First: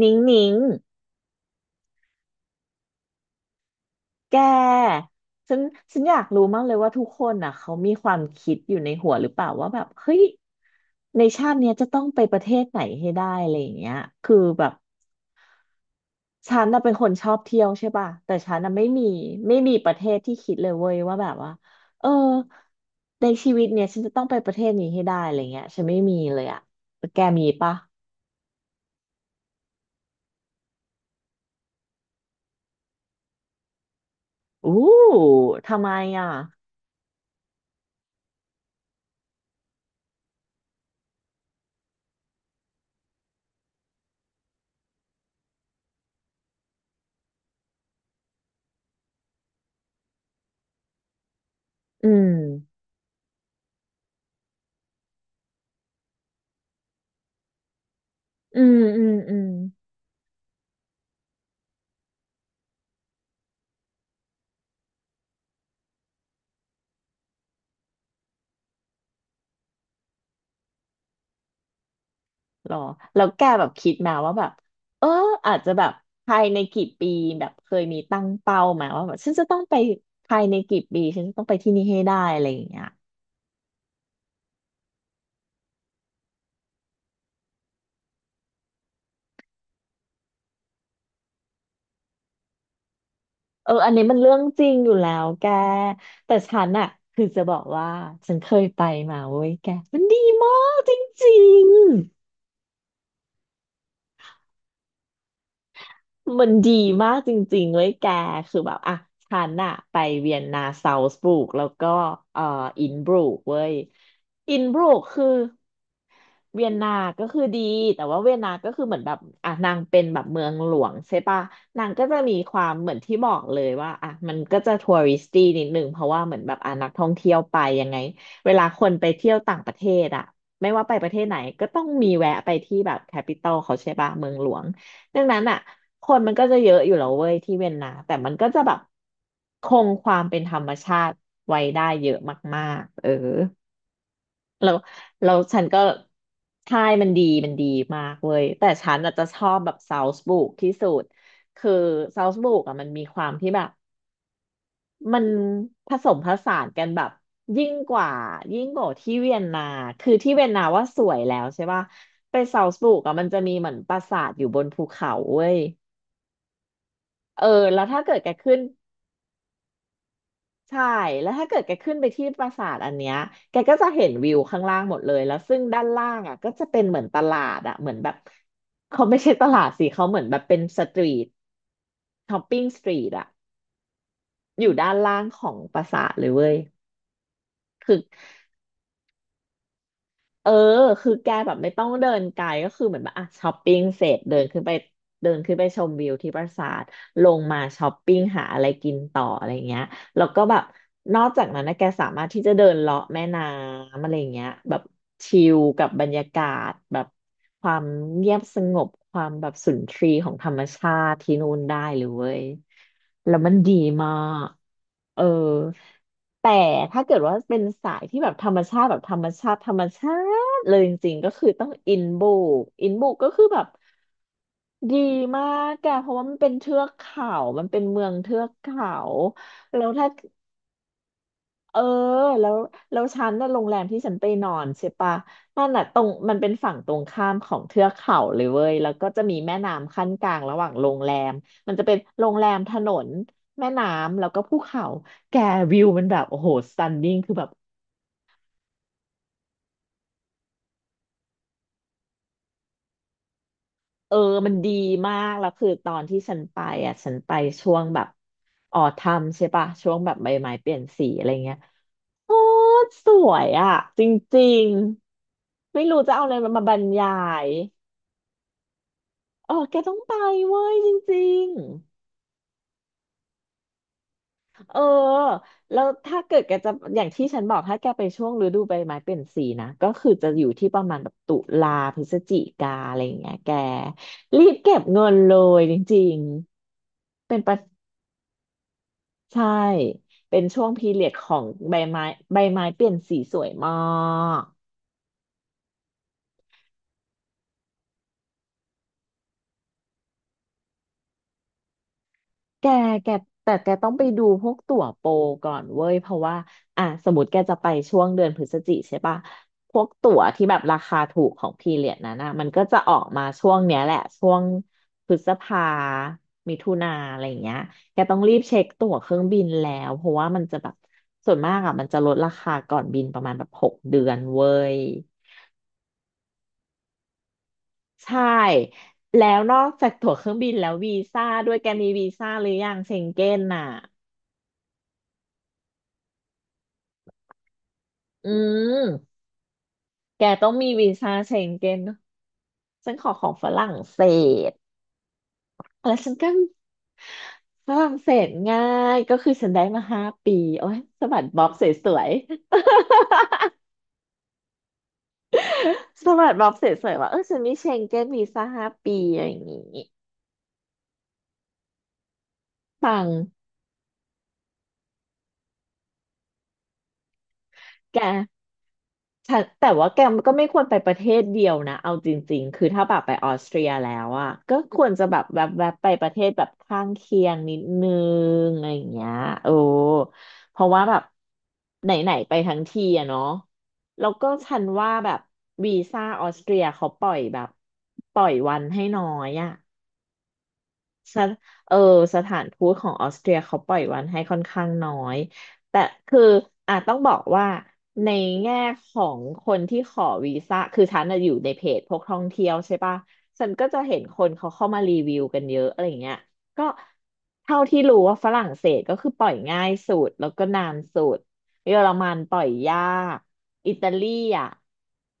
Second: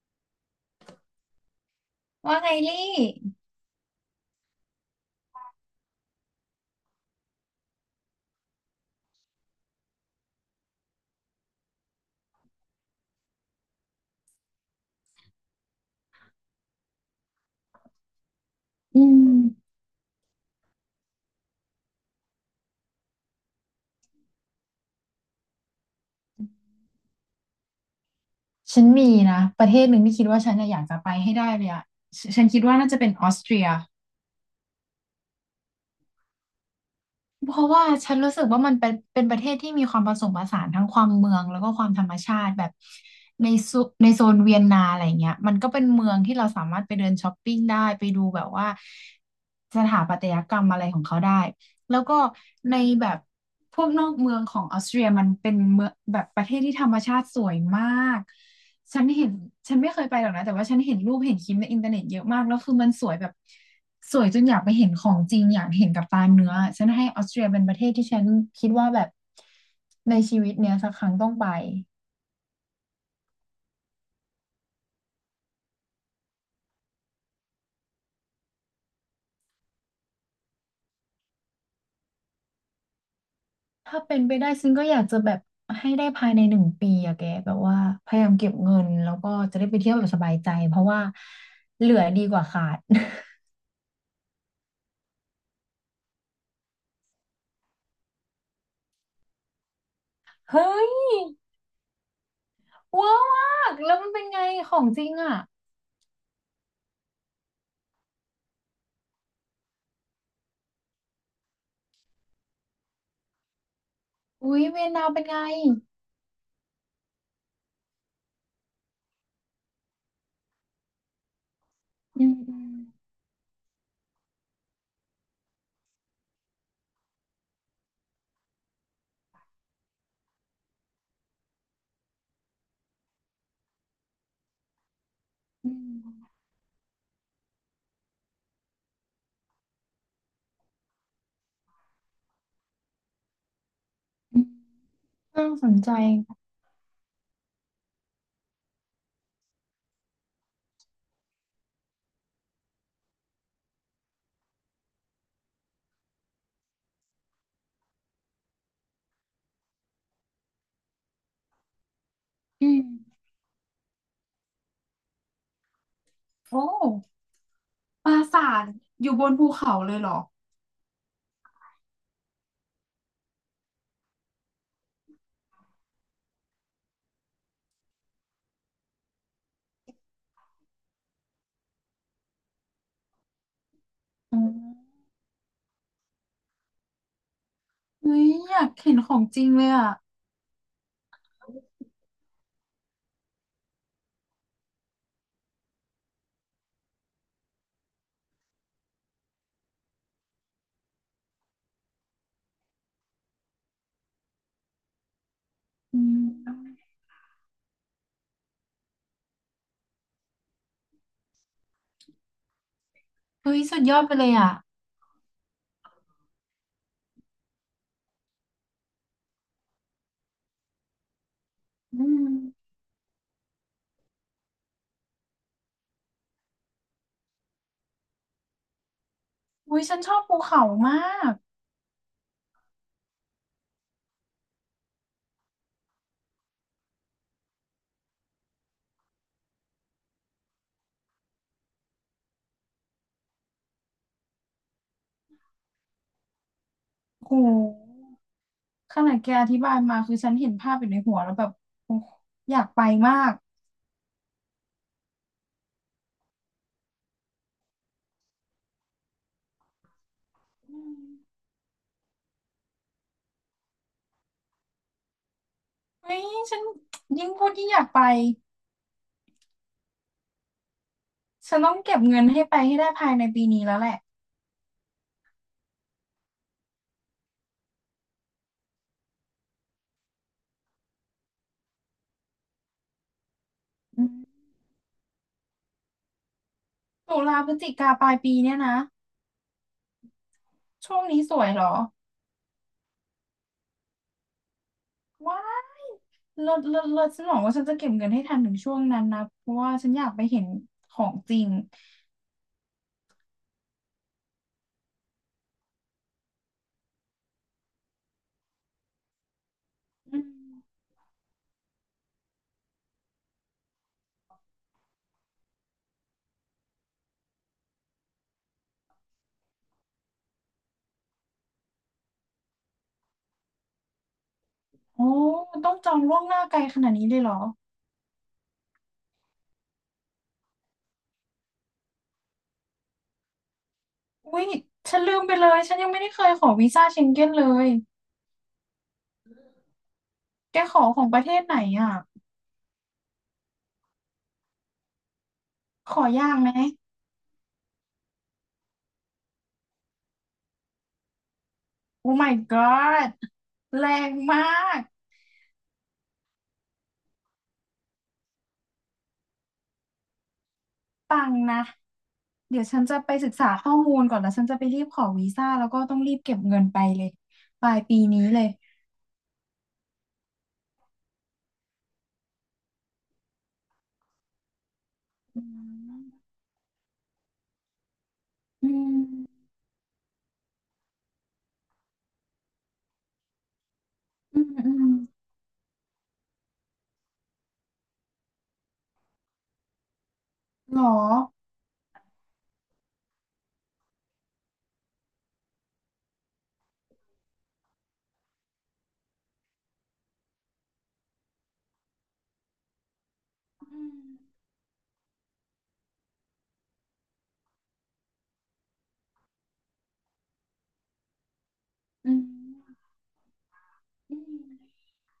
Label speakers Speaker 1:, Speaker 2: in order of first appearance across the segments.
Speaker 1: นิ้งนิ้ง
Speaker 2: ว่าไงลี่
Speaker 1: แกฉันฉันอยากรู้มากเลย ว่าทุกคนอ่ะเขามีความคิดอยู่ในหัวหรือเปล่าว่าแบบเฮ้ยในชาติเนี้ย จะต้องไปประเทศไหนให้ได้อะไรอย่างเงี้ยคือแบบฉันน่ะเป็นคนชอบเที่ยวใช่ป่ะแต่ฉันน่ะไม่
Speaker 2: อื
Speaker 1: มี
Speaker 2: ม
Speaker 1: ไม่มีประเทศที่คิดเลยเว้ยว่าแบบว่าเออในชีวิตเนี้ย ฉันจะต้องไปประเทศนี้ให้ได้อะไรเงี้ยฉันไม่มีเลยอ่ะแกมีป่ะ
Speaker 2: ฉันมีนะประเทศหนึ่งที่คิดว่าฉันน่ะอยากจะไปให้ได้เลยอะฉันคิดว่าน่าจะเป็นออสเตรีย
Speaker 1: อู้ทำไมอ่ะ
Speaker 2: เพราะว่าฉันรู้สึกว่ามันเป็นประเทศที่มีความผสมผสานทั้งความเมืองแล้วก็ความธรรมชาติแบบในโซนเวียนนาอะไรเงี้ยมันก็เป็นเมืองที่เราสามารถไปเดินช้อปปิ้งได้ไปดูแบบว่าสถาปัตยกรรมอะไรของเขาได้ แล้ว
Speaker 1: อื
Speaker 2: ก็ใน
Speaker 1: ม
Speaker 2: แบบพวกนอกเมืองของออสเตรียมันเป็นเมืองแบบประเทศที่ธรรมชาติสวยมาก
Speaker 1: อืม
Speaker 2: ฉั
Speaker 1: อื
Speaker 2: น
Speaker 1: ม
Speaker 2: เห็น
Speaker 1: อืม
Speaker 2: ฉันไม่เคยไปหรอกนะแต่ว่าฉันเห็นรูปเห็นคลิปในอินเทอร์เน็ตเยอะมากแล้วคือมันสวยแบบสวยจนอยากไปเห็นของจริงอยากเห็นกับตาเนื้อฉันให้ออสเตรียเป็นประเทศที่ฉันคิดว่าแบบในชีวิตเนี้ยสักครั้งต้องไป
Speaker 1: หรอแล้วแกแบบคิดมาว่าแบบเอออาจจะแบบภายในกี่ปีแบบเคยมีตั้งเป้ามาว่าแบบฉันจะต้องไปภายในกี่ปีฉันจะต้องไปที่นี่ให้ได้อะไรอย่างเงี้ย
Speaker 2: ถ้าเป็นไปได้ซึ่งก็อยากจะแบบให้ได้ภายใน1 ปีอะแกแบบว่าพยายามเก็บเงินแล้วก็จะได้ไปเที่ยวแบบสบายใจเพราะว่าเหลือดีกว่าขาด
Speaker 1: เอออันนี้มันเรื่องจริงอยู่แล้วแกแต่ฉันอะคือจะบอกว่าฉันเคยไปมาเว้ยแกมันดีมาก
Speaker 2: เฮ้
Speaker 1: จ
Speaker 2: ย
Speaker 1: ริง
Speaker 2: เวอร์มากแล้วมันเป็นไงของจริงอ่ะ
Speaker 1: มันดีมากจริงๆเว้ยแกคือแบบอะฉันอะไปเวียนนาซาวส์บุกแล้วก็เอ่ออินบรูกเว้ยอิ
Speaker 2: อุ๊
Speaker 1: น
Speaker 2: ย
Speaker 1: บ
Speaker 2: เวี
Speaker 1: รู
Speaker 2: ยน
Speaker 1: ก
Speaker 2: นาเป็
Speaker 1: คือ
Speaker 2: นไง
Speaker 1: เวียนนา ก็คือดี แต่ว่าเวียนนาก็คือเหมือนแบบอ่ะนางเป็นแบบเมืองหลวงใช่ปะนางก็จะ
Speaker 2: อื
Speaker 1: มี
Speaker 2: ม
Speaker 1: ค
Speaker 2: อื
Speaker 1: วา
Speaker 2: ม
Speaker 1: มเหมือนที่บอกเลยว่าอ่ะมันก็จะทัวริสตี้นิดนึงเพราะว่าเหมือนแบบอ่ะนักท่องเที่ยวไปยังไงเวลาคนไปเที่ยวต่างประเทศอ่ะไม่ว่าไปประเทศไหนก็ต้องมีแวะไปที่แบบแคปิตอลเขาใช่ปะเมืองหลวงดังนั้นอ่ะ
Speaker 2: อื
Speaker 1: คนมัน
Speaker 2: ม
Speaker 1: ก็จะเยอะอยู่แล้วเว้ยที่เวียนนาแต่มันก็จะแบบคงความเป็นธรรมชาติไว้ได้เยอะมากๆเออ
Speaker 2: อืม
Speaker 1: แล้วแล้ว
Speaker 2: น่า
Speaker 1: ฉัน
Speaker 2: สน
Speaker 1: ก็
Speaker 2: ใจ
Speaker 1: ใช่มันดีมากเว้ยแต่ฉันอาจจะชอบแบบซาวส์บุกที่สุดคือซาวส์บุกอ่ะมันมีความที่แบบมันผสมผสานกันแบบยิ่งกว่ายิ่งกว่าที่เวียนนาคือที่เวียนนาว่าสวยแล้วใช่ป่ะไปซา
Speaker 2: อื
Speaker 1: วส์บุกอ่ะ
Speaker 2: ม
Speaker 1: มันจะมีเหมือนปราสาทอยู่บนภูเขาเว้ย
Speaker 2: โอ้
Speaker 1: เออแล้วถ้า
Speaker 2: ป
Speaker 1: เกิ
Speaker 2: รา
Speaker 1: ดแก
Speaker 2: สา
Speaker 1: ขึ้น
Speaker 2: ทอยู่บนภูเขาเลยเหรอ
Speaker 1: ใช่แล้วถ้าเกิดแกขึ้นไปที่ปราสาทอันเนี้ยแกก็จะเห็นวิวข้างล่างหมดเลยแล้วซึ่งด้านล่างอ่ะก็จะเป็นเหมือนตลาดอ่ะเหมือนแบบเขาไม่ใช่ตลาดสิเขาเหมือนแบบเป็นสตรีทช้อปปิ้งสตรีทอ่ะ
Speaker 2: อื
Speaker 1: อยู่ด้าน
Speaker 2: ม
Speaker 1: ล่างของปราสาทเลยเว้ยคือ
Speaker 2: เฮ้ยอยากเห็นของจริงเลยอ่ะ
Speaker 1: เออคือแกแบบไม่ต้องเดินไกลก็คือเหมือนแบบอ่ะช้อปปิ้งเสร็จเดินขึ้นไปชมวิวที่ปราสาทลงมาช้อปปิ้งหาอะไรกินต่ออะไรเงี้ยแล้วก็แบบนอกจากนั้นนะแกสามารถที่จะเดินเลาะแม่น้ำอะไรเงี้ยแบบชิลกับ
Speaker 2: อื
Speaker 1: บรรยากา
Speaker 2: ม
Speaker 1: ศแบบความเงียบสงบความแบบสุนทรีย์ของธรรมชาติที่นู่นได้เลยเว้ยแล้วมัน
Speaker 2: เฮ้ย
Speaker 1: ดี
Speaker 2: สุดยอด
Speaker 1: มา
Speaker 2: ไปเลย
Speaker 1: ก
Speaker 2: อ่ะ
Speaker 1: เออแต่ถ้าเกิดว่าเป็นสายที่แบบธรรมชาติแบบธรรมชาติธรรมชา เลยจริงๆ ก็คือต้องอิ
Speaker 2: อื
Speaker 1: นบุ
Speaker 2: ม
Speaker 1: กอินบุกก็คือแบบดีมากอะเพราะว่ามันเป็นเทือกเขามันเป็นเมืองเทือกเขา
Speaker 2: อุ้
Speaker 1: แล้
Speaker 2: ย
Speaker 1: ว
Speaker 2: ฉัน
Speaker 1: ถ้า
Speaker 2: ชอบภูเขามาก
Speaker 1: เออแล้วแล้วฉันน่ะโรงแรมที่ฉันไปนอนใช่ปะนั่นน่ะตรงมันเป็นฝั่งตรงข้ามของเทือกเขาเลยเว้ยแล้วก็จะมีแม่น้ำขั้นกลางระหว่างโรงแรมมันจะเป็นโรงแรมถนนแม่น้ำแล้วก็ภูเขาแกวิวมันแบบโอ้โหสตันนิ่ง
Speaker 2: โ
Speaker 1: คือแบบ
Speaker 2: หขนาดแกอธิบายมาคือฉันเห็นภาพอยู่ในหัวแล้วแบบโอ้อยากไปมาก
Speaker 1: เออมันดีมากแล้วคือตอนที่ฉันไปอ่ะฉันไปช่วงแบบออทัมใช่ปะช่วงแบบใบไม้เปลี่ยนสีอะไรเงี้ยโอ้สวยอ่ะจริงๆไม่รู้จะ
Speaker 2: เฮ้ย
Speaker 1: เอาอะไรมา
Speaker 2: ฉั
Speaker 1: มา
Speaker 2: น
Speaker 1: บรรยา
Speaker 2: ยิ่งพู
Speaker 1: ย
Speaker 2: ดยิ่งอยากไป
Speaker 1: เออแกต้องไปเว้ยจริง
Speaker 2: ฉันต้อง
Speaker 1: ๆ
Speaker 2: เก็บเงินให้ไปให้ได้ภายในปีนี้แล้วแหละ
Speaker 1: เออแล้วถ้าเกิดแกจะอย่างที่ฉันบอกถ้าแกไปช่วงฤดูใบไม้เปลี่ยนสีนะก็คือจะอยู่ที่ประมาณแบบตุลาพฤศจิกาอะไรอย่างเงี้ยแก
Speaker 2: อืม
Speaker 1: รีบเก็บเงินเลยจริง
Speaker 2: ตุ
Speaker 1: ๆเป็
Speaker 2: ลา
Speaker 1: น
Speaker 2: พ
Speaker 1: ป
Speaker 2: ฤศ
Speaker 1: ระ
Speaker 2: จิกาปลายปีเนี่ยนะ
Speaker 1: ใช่ เป็นช่วงพี
Speaker 2: ช่วง
Speaker 1: เรียด
Speaker 2: นี้
Speaker 1: ข
Speaker 2: ส
Speaker 1: อง
Speaker 2: วยเหรอ
Speaker 1: ใบไม้ใบไม้เปลี่ยนสีสวยมาก
Speaker 2: ว้ายเลิศเลิศเลิศฉันบอกว่าฉันจะเก็บเงินให้ทันถึงช่วงนั้นนะเพราะว่าฉันอยากไปเห็นของจริง
Speaker 1: แกแกแต่แกต้องไปดูพวกตั๋วโปรก่อนเว้ยเพราะว่าอ่ะสมมติแกจะไปช่วงเดือนพฤศจิใช่ปะพวกตั๋
Speaker 2: อื
Speaker 1: ว
Speaker 2: ม
Speaker 1: ที่แบบราคาถูกของพีเรียดนั้นนะมันก็จะออกมาช่วงเนี้ยแหละช่วงพฤษภามิถุนาอะไรอย่างเงี้ยแกต้องรีบเช็คตั๋วเครื่องบินแล้วเพราะว่ามันจะแบบส่วนมากอ่ะมันจะลดราคาก่อนบินประมาณแบบ6 เดือนเว้ย
Speaker 2: โอ้ต้องจองล่วงหน้าไกลขนาดนี้เลยเหรอ
Speaker 1: ใช่แล้วนอกจากตั๋วเครื่องบินแล้ววีซ่าด้วยแกมีวีซ่าหรือยังเชงเก้นน่ะ
Speaker 2: อุ้ยฉันลืมไปเลยฉันยังไม่ได้เคยขอวีซ่าเชงเก้นเลย
Speaker 1: อืมแกต้อง
Speaker 2: แก
Speaker 1: มี
Speaker 2: ขอ
Speaker 1: วี
Speaker 2: ของ
Speaker 1: ซ่า
Speaker 2: ประเท
Speaker 1: เช
Speaker 2: ศ
Speaker 1: ง
Speaker 2: ไหน
Speaker 1: เก้น
Speaker 2: อ่ะ
Speaker 1: ฉันขอของฝรั่งเศส
Speaker 2: ข
Speaker 1: แล้ว
Speaker 2: อ
Speaker 1: ฉันก็
Speaker 2: ยากไหม
Speaker 1: ฝรั่งเศสง่ายก็คือฉันได้มาห้าปีโอ้ยสะบัดบ๊อบสวย
Speaker 2: โอ้ my god แรงมาก
Speaker 1: ๆ สะบัดบ๊อบสวยๆว่าเออฉันมีเชงเก้นวีซ่าห้าปีอะไรอย่างงี้
Speaker 2: ปังค์นะ เดี๋ยวฉันจะ
Speaker 1: ปัง
Speaker 2: ไปศึกษาข้อมูลก่อนแล้วฉันจะไปรีบขอวีซ่าแล้วก็ต้องรีบเก็บเงินไปเลยปลายปี
Speaker 1: แก
Speaker 2: นี้เลย
Speaker 1: แต่แต่ว่าแกก็ไม่ควรไปประเทศเดียวนะเอาจริงๆ คือถ้าแบบไปออสเตรียแล้วอ่ะก็ควรจะแบบแ
Speaker 2: อ
Speaker 1: วบๆไป
Speaker 2: ื
Speaker 1: ประเทศแบบข้างเคียงนิดนึงอะ
Speaker 2: อื
Speaker 1: ไรอย่างเงี้ย
Speaker 2: ม
Speaker 1: โอ้เพราะว่าแบบไหนๆไปทั้งทีอะเนาะแล้วก็
Speaker 2: อืม
Speaker 1: ฉัน
Speaker 2: อื
Speaker 1: ว่า
Speaker 2: ม
Speaker 1: แบบวีซ่าออสเตรียเขาปล่อยแบบปล่อยวันให้น้อยอะ
Speaker 2: หรอ
Speaker 1: สถเออสถานทูตของออสเตรียเขาปล่อยวันให้ค่อนข้างน้อย แต่คืออ่ะต้องบอกว่าในแง่ของคนที่ขอวีซ่าคือฉันน่ะอยู่ในเพจพวกท่องเที่ยวใช่ปะฉันก็
Speaker 2: อื
Speaker 1: จะเห็น
Speaker 2: ม
Speaker 1: คนเขาเข้ามารีวิวกันเยอะอะไรอย่างเงี้ยก็เท่าที่รู้ว่าฝรั่งเศสก็คือปล่อยง่ายสุดแล้วก็นานสุด เยอรมั
Speaker 2: อื
Speaker 1: น
Speaker 2: ม
Speaker 1: ปล่อยยาก อิตาลี
Speaker 2: อื
Speaker 1: อ่ะ
Speaker 2: ม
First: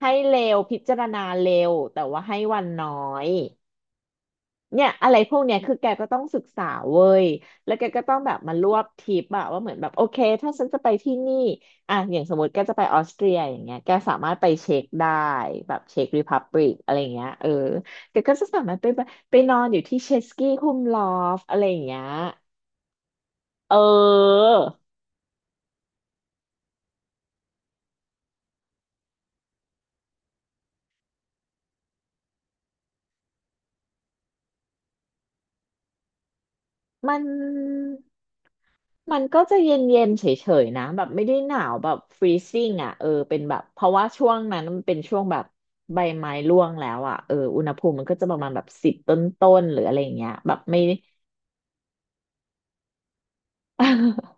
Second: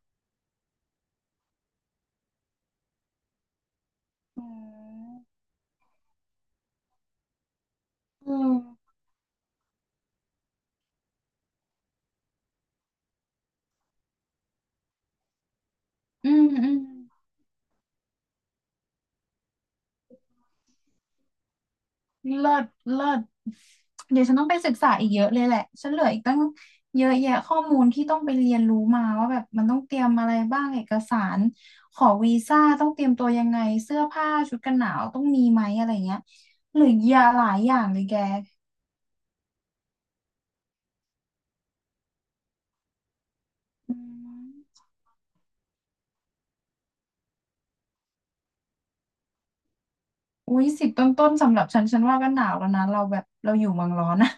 Speaker 1: ให้เร็วพิจารณาเร็วแต่ว่าให้วันน้อย เนี่ยอะไรพวกเนี้ยคือแกก็ต้องศึกษาเว้ยแล้วแกก็ต้องแบ
Speaker 2: อื
Speaker 1: บมารวบ
Speaker 2: ม
Speaker 1: ทริปอะว่าเหมือนแบบโอเคถ้าฉันจะไปที่นี่อะอย่างสมมติแกจะไปออสเตรียอย่างเงี้ยแกสามารถไปเช็คได้แบบเช็คร e
Speaker 2: อื
Speaker 1: พั
Speaker 2: ม
Speaker 1: บ
Speaker 2: อื
Speaker 1: l ิก
Speaker 2: ม
Speaker 1: อะไรเงี้ยเออแกก็จะสามารถไปแบบไปนอนอยู่ที่เชสกี้คุมลอฟอะไรอย่างเงี้ย
Speaker 2: เลิศเลิศ
Speaker 1: เ
Speaker 2: เดี๋ยวฉันต้
Speaker 1: ออ
Speaker 2: องไปศึกษาอีกเยอะเลยแหละฉันเหลืออีกตั้งเยอะแยะข้อมูลที่ต้องไปเรียนรู้มาว่าแบบมันต้องเตรียมอะไรบ้างเอกสารขอวีซ่าต้องเตรียมตัวยังไงเสื้อผ้าชุดกันหนาวต้องมีไหมอะไรเงี้ยเหลือเย
Speaker 1: มัน
Speaker 2: อะหลายอย่างเลยแก
Speaker 1: มันก็จะเย็นๆเฉยๆนะแบบไม่ได้หนาวแบบฟรีซิ่งอ่ะเออเป็นแบบเพราะ
Speaker 2: อื
Speaker 1: ว่าช่วงนั้นมั
Speaker 2: ม
Speaker 1: นเป็นช่วงแบบใบไม้ร่วงแล้วอ่ะเอออุณหภูมิมันก็จะประมาณแบบ10 ต้นๆหรืออะไรอย่างเงี้ยแบ
Speaker 2: อุ้
Speaker 1: บ
Speaker 2: ย
Speaker 1: ไม่
Speaker 2: 10ต้นๆสำหรับฉันฉันว่าก็หนาวแล้วนะเราแบบเราอยู่เมืองร้อนนะ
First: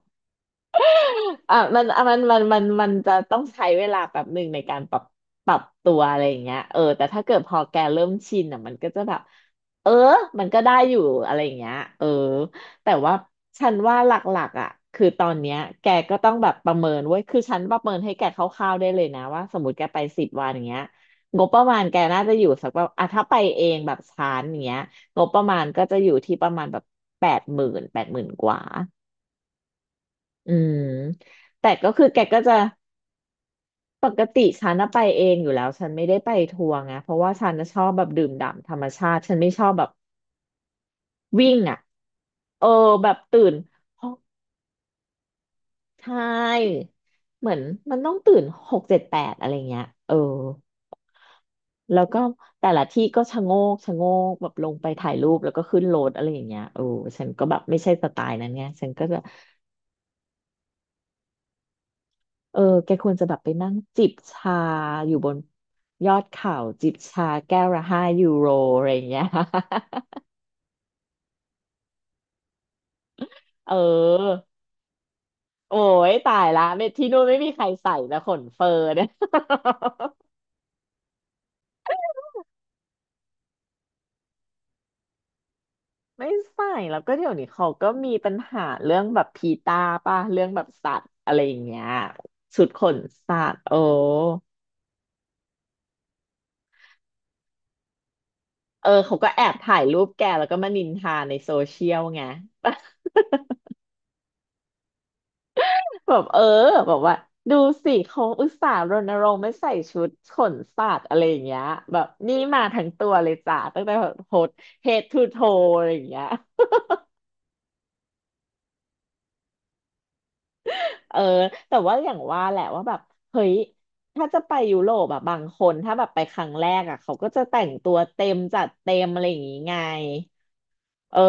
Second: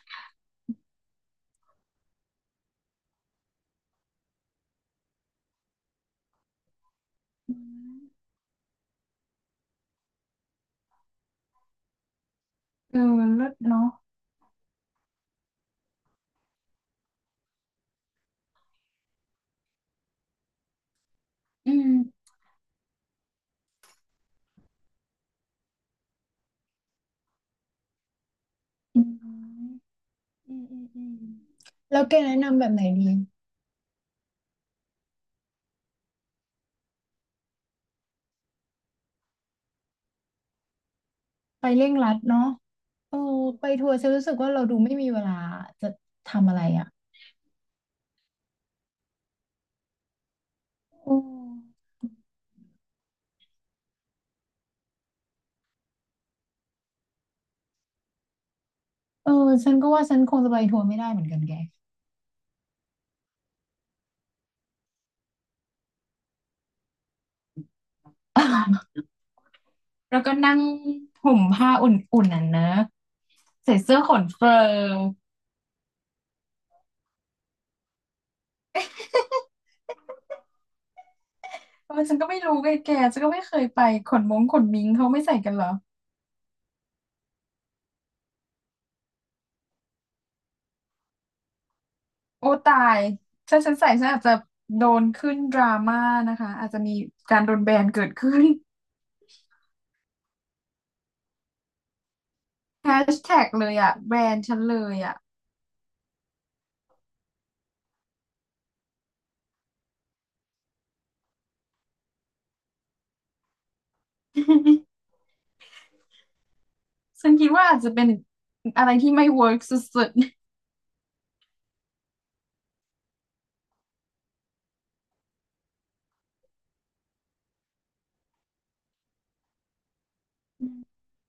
Speaker 1: อ่ะมันจะต้องใช้เวลาแบบหนึ่งในการปรับตัวอะไรอย่างเงี้ยเออแต่ถ้าเกิดพ
Speaker 2: อื
Speaker 1: อแกเริ่
Speaker 2: ม
Speaker 1: มชินอ่ะมันก็จะแบบเออมันก็ได้อยู่อะไรอย่างเงี้ยเออแต่
Speaker 2: เออ
Speaker 1: ว่า
Speaker 2: เลิศ
Speaker 1: ฉัน
Speaker 2: เนาะ
Speaker 1: ว่าหลักๆอ่ะคือตอนเนี้ยแกก็ต้องแบบประเมินเว้ยคือฉันประเมินให้แกคร่าวๆได้เลยนะว่าสมมติแกไปสิบวันอย่างเงี้ยงบประ
Speaker 2: อื
Speaker 1: มาณ
Speaker 2: ม
Speaker 1: แกน่าจะอยู่สักแบบอ่ะถ้าไปเองแบบชานอย่างเงี้ยงบประมาณก็จะอยู่ที่ประมาณแบบแปดหมื่นแปดหมื่นกว่า
Speaker 2: อืม
Speaker 1: อื
Speaker 2: อืม
Speaker 1: ม
Speaker 2: อืมอืม
Speaker 1: แต่ก็
Speaker 2: แล้ว
Speaker 1: คือ
Speaker 2: แก
Speaker 1: แก
Speaker 2: แนะ
Speaker 1: ก็จะ
Speaker 2: นำแบบไหนดี
Speaker 1: ปกติฉันน่ะไปเองอยู่แล้วฉันไม่ได้ไปทัวร์ไงเพราะว่าฉันน่ะชอบแบบดื่มด่ำธรรมชาติฉันไม่ชอบแบบวิ่ง
Speaker 2: ไป
Speaker 1: อ่ะ
Speaker 2: เร่งรัดเนาะ
Speaker 1: เออแบ
Speaker 2: เอ
Speaker 1: บ
Speaker 2: อ
Speaker 1: ตื่น
Speaker 2: ไปทัวร์
Speaker 1: ห
Speaker 2: ฉัน
Speaker 1: ก
Speaker 2: รู้สึกว่าเราดูไม่มีเวลาจะ
Speaker 1: ใช
Speaker 2: ทำอะไร
Speaker 1: ่
Speaker 2: อ่ะ
Speaker 1: เหมือนมันต้องตื่น6 7 8อะไรเงี้ยเออ
Speaker 2: โอ้
Speaker 1: แล้วก็แต่ละที่ก็ชะโงกชะโงกแบบลงไปถ่ายรูปแล้วก็ขึ้นรถอะไรอย่างเงี้ยเออฉันก็แบบไม่ใช่สไตล์นั้นไงฉันก็จะ
Speaker 2: เออฉันก็ว่าฉันคงจะไปทัวร์ไม่ได้เหมือนกันแก
Speaker 1: เออแกควรจะแบบไปนั่งจิบชาอยู่บนยอดเขาจิบชาแก้วละ5 ยูโรอะไรอ ย่างเงี้ย
Speaker 2: แล้วก็นั่งห่มผ้าอุ่นๆน่ะนะ
Speaker 1: เอ
Speaker 2: ใส่เสื้อขน
Speaker 1: อ
Speaker 2: เฟิร์ม
Speaker 1: โอ้ยตายละไม่ที่นู่นไม่มีใครใส่นะขนเฟอร์เนี่ย
Speaker 2: เออฉันก็ไม่รู้ไงแกฉันก็ไม่เคยไปขนมงขนมิงเขาไม่ใส่กันเหรอ
Speaker 1: ไม่ใส่แล้วก็เดี๋ยวนี้เขาก็มีปัญหาเรื่องแบบพีตาป่ะเรื่องแบบสัตว์อะไรอย่างเงี้ย
Speaker 2: โอ้
Speaker 1: ชุด
Speaker 2: ตา
Speaker 1: ขน
Speaker 2: ย
Speaker 1: สัต
Speaker 2: ถ้า
Speaker 1: ว์
Speaker 2: ฉั
Speaker 1: โอ้
Speaker 2: นใส่ฉันอาจจะโดนขึ้นดราม่านะคะอาจจะมีการโดนแบนเกิดขึ้น
Speaker 1: เออเขาก็แอบถ่ายรูปแกแล้วก็มานินทาในโซเชียลไง
Speaker 2: แฮชแท็กเลยอ่ะแบนฉันเลยอ่ะ
Speaker 1: แบบเออแบบว่าดูสิเขาอุตส่าห์รณรงค์ไม่ใส่ชุดขนสัตว์อะไรอย่างเงี้ยแบบนี่มาทั้งตัวเลยจ้ะตั้งแต่แบบโพสเฮดทูโทอะไรอย่างเงี้ย
Speaker 2: ฉันคิดว่าอาจจะเป็นอะไรที่ไม่ work สุด
Speaker 1: เออแต่ว่าอย่างว่าแหละว่าแบบเฮ้ยถ้าจะไปยุโรปอะบางคนถ้าแบบไปครั้งแรกอะเขาก็จะแต่งตัวเต็มจัดเต็มอะไรอย่างงี้ไง เออ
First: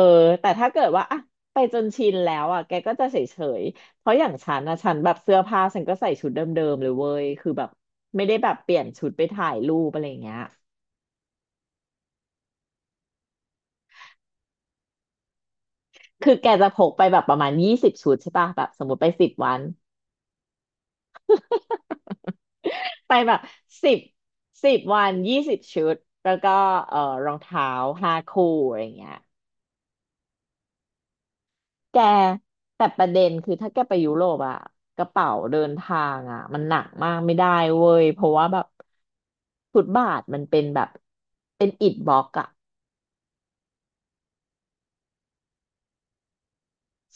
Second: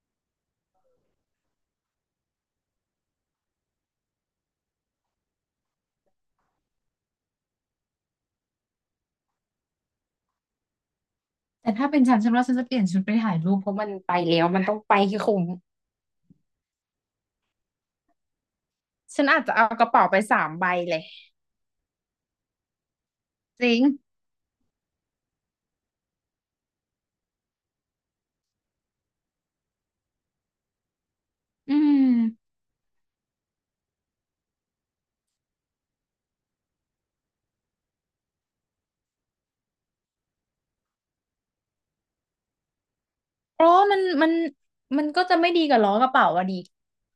Speaker 1: แต่ถ้าเกิดว่าอะไปจนชินแล้วอะแกก็จะเฉยๆเพราะอย่างฉันนะฉันแบบเสื้อผ้าฉันก็ใส่ชุดเดิมๆเลยเว้ยคือแบบไม่ได้แบบเปลี่ยนชุดไปถ่ายรูปอะไรอย่างเงี้ย
Speaker 2: ๆแต่ถ้าเป็นฉันฉันว่าฉันจะเปลี่ยนชุดไปถ่ายรูปเพราะมันไปแล้วมันต้องไปคือคุ้ม
Speaker 1: คือแกจะพกไปแบบประมาณยี่สิบชุดใช่ป่ะแบบสมมติไป
Speaker 2: ฉั
Speaker 1: สิ
Speaker 2: น
Speaker 1: บ
Speaker 2: อาจ
Speaker 1: วั
Speaker 2: จะ
Speaker 1: น
Speaker 2: เอากระเป๋าไป3 ใบเลย
Speaker 1: ไปแบบสิบสิบวันยี่สิบชุดแล้วก็เออรองเท้า5 คู่อะไรอย่างเงี้ย
Speaker 2: อื
Speaker 1: แก
Speaker 2: ม
Speaker 1: แต่ประเด็นคือถ้าแกไปยุโรปอะกระเป๋าเดินทางอะมันหนักมากไม่ได้เว้ยเพราะว่าแบบฟุตบาทมันเป็นแบบเป็นอิฐบล็อกอะ
Speaker 2: เพราะว่ามันมันก็จะไม่ดีกับล้อกระเป๋าอะด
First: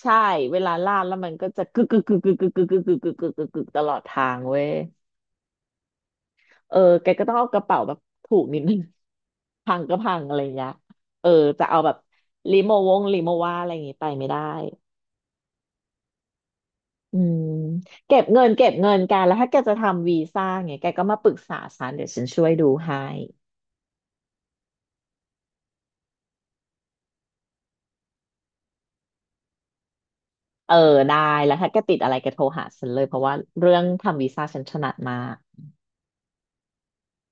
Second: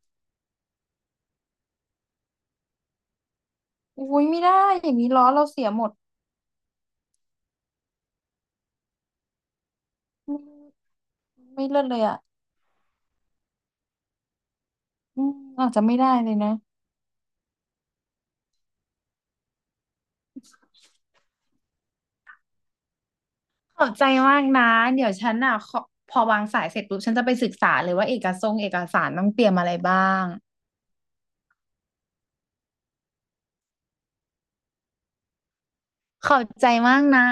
Speaker 1: ใช่เวลาลาดแล้วมันก็จะกึกกึกกึกกึกกึกกึกกึกกึกกึกกึกกึกกึกตลอด
Speaker 2: โอ้
Speaker 1: ทา
Speaker 2: ย
Speaker 1: ง
Speaker 2: ไม่ได้
Speaker 1: เว้ย
Speaker 2: อย่างนี้ล้อเราเสียหมด
Speaker 1: เออแกก็ต้องเอากระเป๋าแบบถูกนิดนึง พังก็พัง
Speaker 2: ไม
Speaker 1: อะไรอย่างเงี้ย
Speaker 2: ่
Speaker 1: เออจะ
Speaker 2: ไม่
Speaker 1: เอา
Speaker 2: เลิศ
Speaker 1: แบบ
Speaker 2: เลยอ่ะ
Speaker 1: ลิโมว่าอะไรอย่างงี้ไปไม่ได้
Speaker 2: อืมอาจจะไม่ได้เลยนะ
Speaker 1: อืมเก็บเงินกันแล้วถ้าแกจะทำวีซ่าไงแกก็มาปรึกษาฉันเดี๋ยวฉันช่วยดูให้
Speaker 2: ขอบใจมากนะเดี๋ยวฉันอ่ะขอพอวางสายเสร็จปุ๊บฉันจะไปศึกษาเลยว่าเอกสงค์เอกสารต้องเตรียมอะไรบ้าง
Speaker 1: เออได้แล้วถ้าแกติดอะไรแกโทรหาฉันเลยเพราะว่าเรื่องทำวีซ่าฉันถนัดมาก
Speaker 2: ขอบใจมากนะ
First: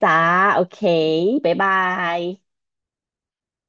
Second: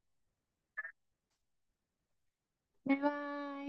Speaker 1: จ้าโอเคบ๊ายบาย
Speaker 2: บ๊ายบาย